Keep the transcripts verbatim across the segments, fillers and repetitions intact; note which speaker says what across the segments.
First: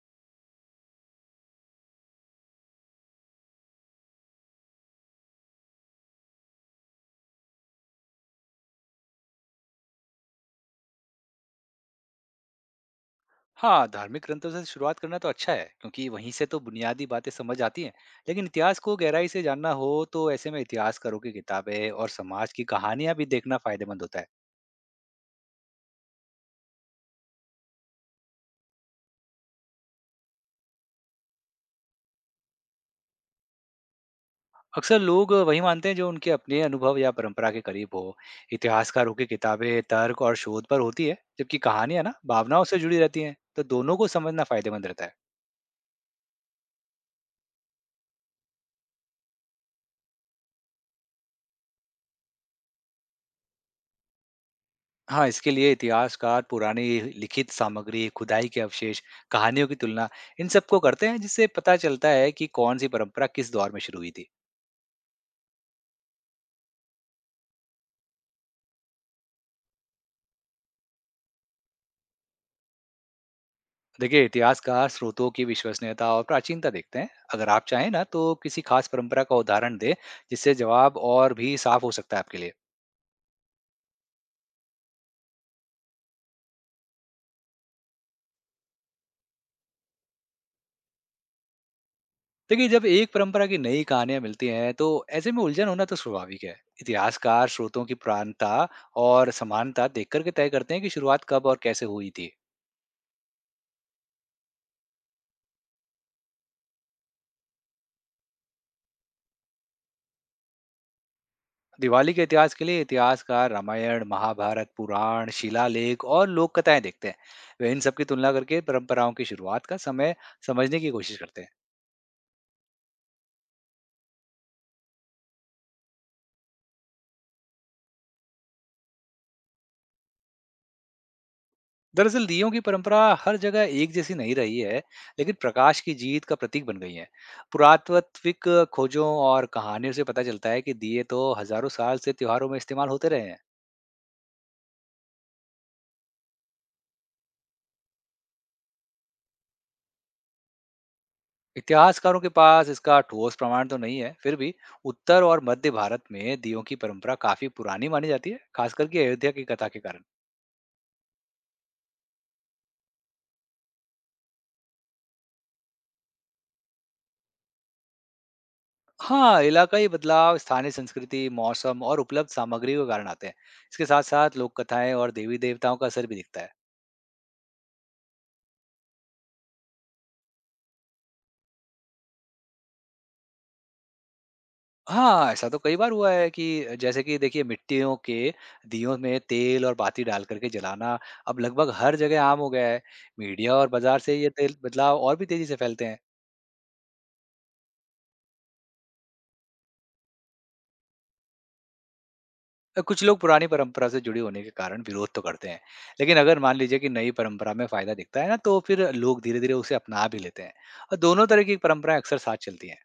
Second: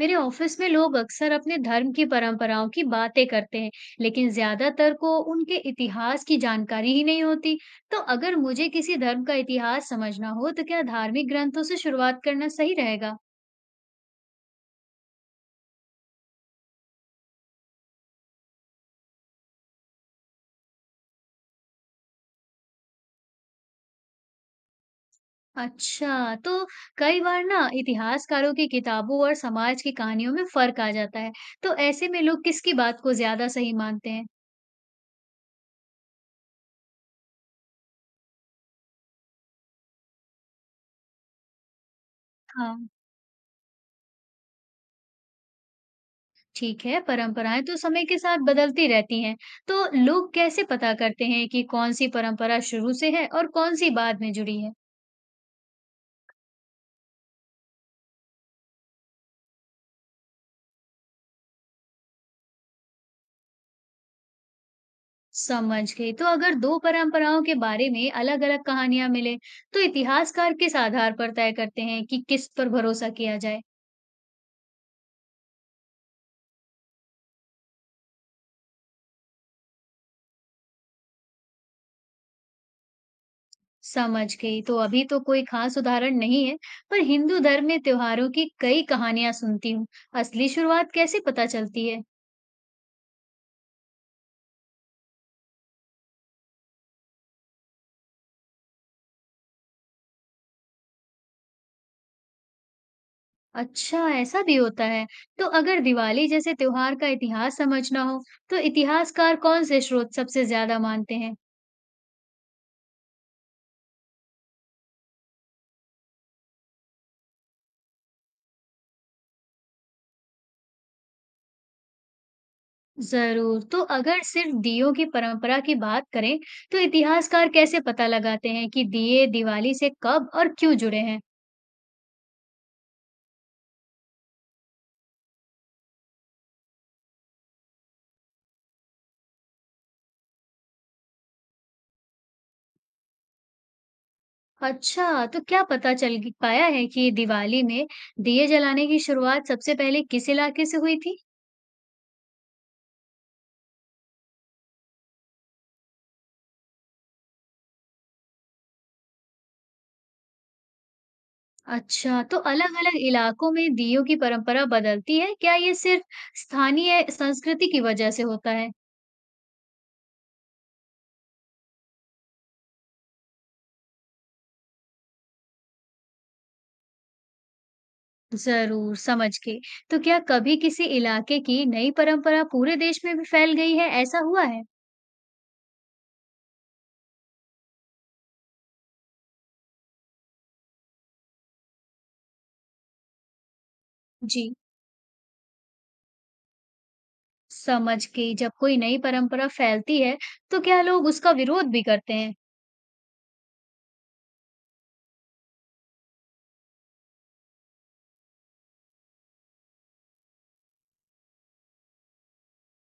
Speaker 1: मेरे ऑफिस में लोग अक्सर अपने धर्म की परंपराओं की बातें करते हैं, लेकिन ज्यादातर को उनके इतिहास की जानकारी ही नहीं होती। तो अगर मुझे किसी धर्म का इतिहास समझना हो, तो क्या धार्मिक ग्रंथों से शुरुआत करना सही रहेगा?
Speaker 2: हाँ, धार्मिक ग्रंथों से शुरुआत करना तो अच्छा है क्योंकि वहीं से तो बुनियादी बातें समझ आती हैं। लेकिन इतिहास को गहराई से जानना हो तो ऐसे में इतिहासकारों की किताबें और समाज की कहानियां भी देखना फायदेमंद होता है।
Speaker 1: अच्छा, तो कई बार ना इतिहासकारों की किताबों और समाज की कहानियों में फर्क आ जाता है। तो ऐसे में लोग किसकी बात को ज्यादा सही मानते हैं?
Speaker 2: अक्सर लोग वही मानते हैं जो उनके अपने अनुभव या परंपरा के करीब हो। इतिहासकारों की किताबें तर्क और शोध पर होती है जबकि कहानियां ना भावनाओं से
Speaker 1: हाँ,
Speaker 2: जुड़ी रहती हैं, तो दोनों को समझना फायदेमंद रहता है।
Speaker 1: ठीक है। परंपराएं तो समय के साथ बदलती रहती हैं, तो लोग कैसे पता करते हैं कि कौन सी परंपरा शुरू से है और कौन सी बाद में जुड़ी है?
Speaker 2: हाँ, इसके लिए इतिहासकार पुरानी लिखित सामग्री, खुदाई के अवशेष, कहानियों की तुलना, इन सबको करते हैं जिससे पता चलता है कि कौन सी परंपरा किस दौर में शुरू हुई थी।
Speaker 1: समझ गई। तो अगर दो परंपराओं के बारे में अलग-अलग कहानियां मिले, तो इतिहासकार किस आधार पर तय करते हैं कि किस पर भरोसा किया जाए?
Speaker 2: देखिए, इतिहासकार स्रोतों की विश्वसनीयता और प्राचीनता देखते हैं। अगर आप चाहें ना तो किसी खास परंपरा का उदाहरण दें जिससे जवाब और भी साफ हो सकता है आपके लिए।
Speaker 1: समझ गई। तो अभी तो कोई खास उदाहरण नहीं है, पर हिंदू धर्म में त्योहारों की कई कहानियां सुनती हूँ। असली शुरुआत कैसे पता चलती है?
Speaker 2: देखिए, जब एक परंपरा की नई कहानियां मिलती हैं तो ऐसे में उलझन होना तो स्वाभाविक है। इतिहासकार स्रोतों की पुरानता और समानता देखकर के तय करते हैं कि शुरुआत कब और कैसे हुई थी।
Speaker 1: अच्छा, ऐसा भी होता है। तो अगर दिवाली जैसे त्योहार का इतिहास समझना हो, तो इतिहासकार कौन-से स्रोत सबसे ज़्यादा मानते हैं?
Speaker 2: दिवाली के इतिहास के लिए इतिहासकार रामायण, महाभारत, पुराण, शिलालेख और लोक कथाएं देखते हैं। वे इन सब की तुलना करके परंपराओं की शुरुआत का समय समझने की कोशिश करते हैं।
Speaker 1: ज़रूर। तो अगर सिर्फ दीयों की परंपरा की बात करें, तो इतिहासकार कैसे पता लगाते हैं कि दिए दिवाली से कब और क्यों जुड़े हैं?
Speaker 2: दरअसल, दियों की परंपरा हर जगह एक जैसी नहीं रही है, लेकिन प्रकाश की जीत का प्रतीक बन गई है। पुरातात्विक खोजों और कहानियों से पता चलता है कि दिए तो हजारों साल से त्योहारों में इस्तेमाल होते रहे हैं।
Speaker 1: अच्छा, तो क्या पता चल ग- पाया है कि दिवाली में दिए जलाने की शुरुआत सबसे पहले किस इलाके से हुई थी?
Speaker 2: इतिहासकारों के पास इसका ठोस प्रमाण तो नहीं है, फिर भी उत्तर और मध्य भारत में दीयों की परंपरा काफी पुरानी मानी जाती है, खासकर कि अयोध्या की कथा के कारण।
Speaker 1: अच्छा, तो अलग-अलग इलाकों में दीयों की परंपरा बदलती है, क्या ये सिर्फ स्थानीय संस्कृति की वजह से होता है?
Speaker 2: हाँ, इलाकाई बदलाव स्थानीय संस्कृति, मौसम और उपलब्ध सामग्री के कारण आते हैं। इसके साथ साथ लोक कथाएं और देवी देवताओं का असर भी दिखता है।
Speaker 1: ज़रूर, समझ गई। तो क्या कभी किसी इलाके की नई परंपरा पूरे देश में भी फैल गई है, ऐसा हुआ है?
Speaker 2: हाँ, ऐसा तो कई बार हुआ है कि जैसे कि देखिए, मिट्टियों के दियों में तेल और बाती डाल करके जलाना अब लगभग हर जगह आम हो गया है। मीडिया और बाजार से ये
Speaker 1: जी,
Speaker 2: तेल बदलाव और भी तेजी से फैलते हैं।
Speaker 1: समझ गई। जब कोई नई परंपरा फैलती है, तो क्या लोग उसका विरोध भी करते हैं?
Speaker 2: कुछ लोग पुरानी परंपरा से जुड़े होने के कारण विरोध तो करते हैं, लेकिन अगर मान लीजिए कि नई परंपरा में फायदा दिखता है ना तो फिर लोग धीरे धीरे उसे अपना भी लेते हैं, और दोनों तरह की परंपराएं अक्सर साथ चलती हैं।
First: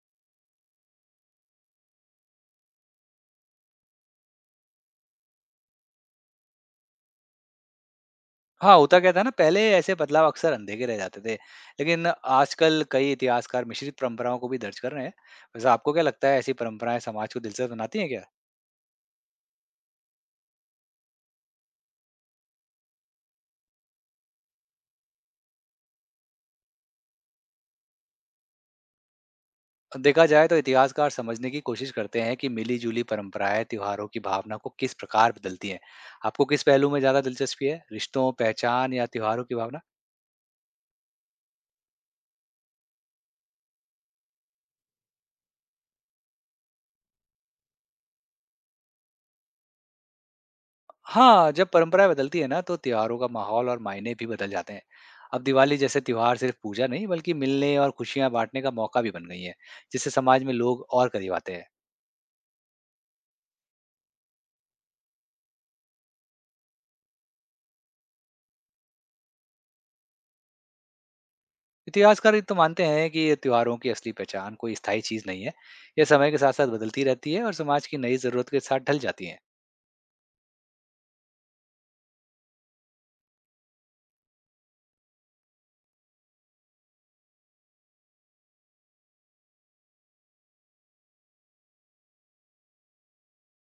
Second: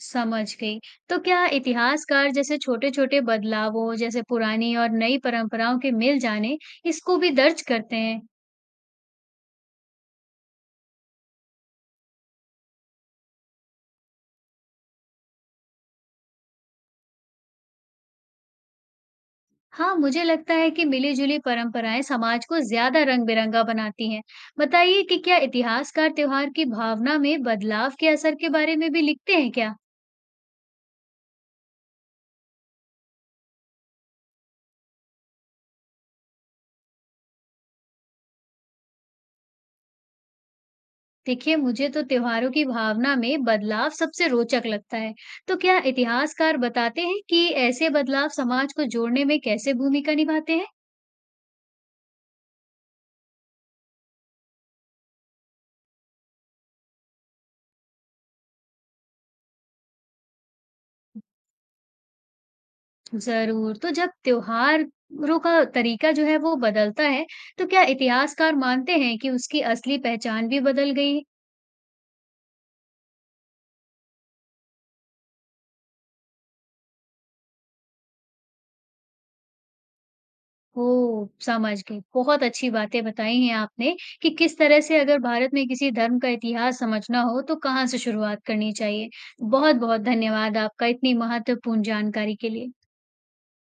Speaker 1: समझ गई। तो क्या इतिहासकार जैसे छोटे-छोटे बदलावों, जैसे पुरानी और नई परंपराओं के मिल जाने, इसको भी दर्ज करते हैं?
Speaker 2: हाँ, होता क्या था ना, पहले ऐसे बदलाव अक्सर अनदेखे रह जाते थे, लेकिन आजकल कई इतिहासकार मिश्रित परंपराओं को भी दर्ज कर रहे हैं। वैसे आपको क्या लगता है, ऐसी परंपराएं समाज को दिलचस्प बनाती हैं क्या?
Speaker 1: हाँ, मुझे लगता है कि मिली-जुली परंपराएँ समाज को ज़्यादा रंग-बिरंगा बनाती हैं। बताइए कि क्या इतिहासकार त्योहार की भावना में बदलाव के असर के बारे में भी लिखते हैं क्या?
Speaker 2: देखा जाए तो इतिहासकार समझने की कोशिश करते हैं कि मिली-जुली परंपराएं त्योहारों की भावना को किस प्रकार बदलती हैं। आपको किस पहलू में ज्यादा दिलचस्पी है, रिश्तों, पहचान या त्योहारों की भावना?
Speaker 1: देखिए, मुझे तो त्योहारों की भावना में बदलाव सबसे रोचक लगता है। तो क्या इतिहासकार बताते हैं कि ऐसे बदलाव समाज को जोड़ने में कैसे भूमिका निभाते हैं?
Speaker 2: हाँ, जब परंपराएं बदलती है ना तो त्योहारों का माहौल और मायने भी बदल जाते हैं। अब दिवाली जैसे त्योहार सिर्फ पूजा नहीं बल्कि मिलने और खुशियां बांटने का मौका भी बन गई है, जिससे समाज में लोग और करीब आते हैं।
Speaker 1: ज़रूर, तो जब त्योहारों का तरीका जो है वो बदलता है, तो क्या इतिहासकार मानते हैं कि उसकी असली पहचान भी बदल गई?
Speaker 2: इतिहासकार ये तो मानते हैं कि ये त्योहारों की असली पहचान कोई स्थायी चीज नहीं है, यह समय के साथ-साथ बदलती रहती है और समाज की नई जरूरत के साथ ढल जाती है।
Speaker 1: ओह! समझ गई। बहुत अच्छी बातें बताई हैं आपने कि किस तरह से अगर भारत में किसी धर्म का इतिहास समझना हो तो कहाँ से शुरुआत करनी चाहिए। बहुत-बहुत धन्यवाद आपका इतनी महत्वपूर्ण जानकारी के लिए।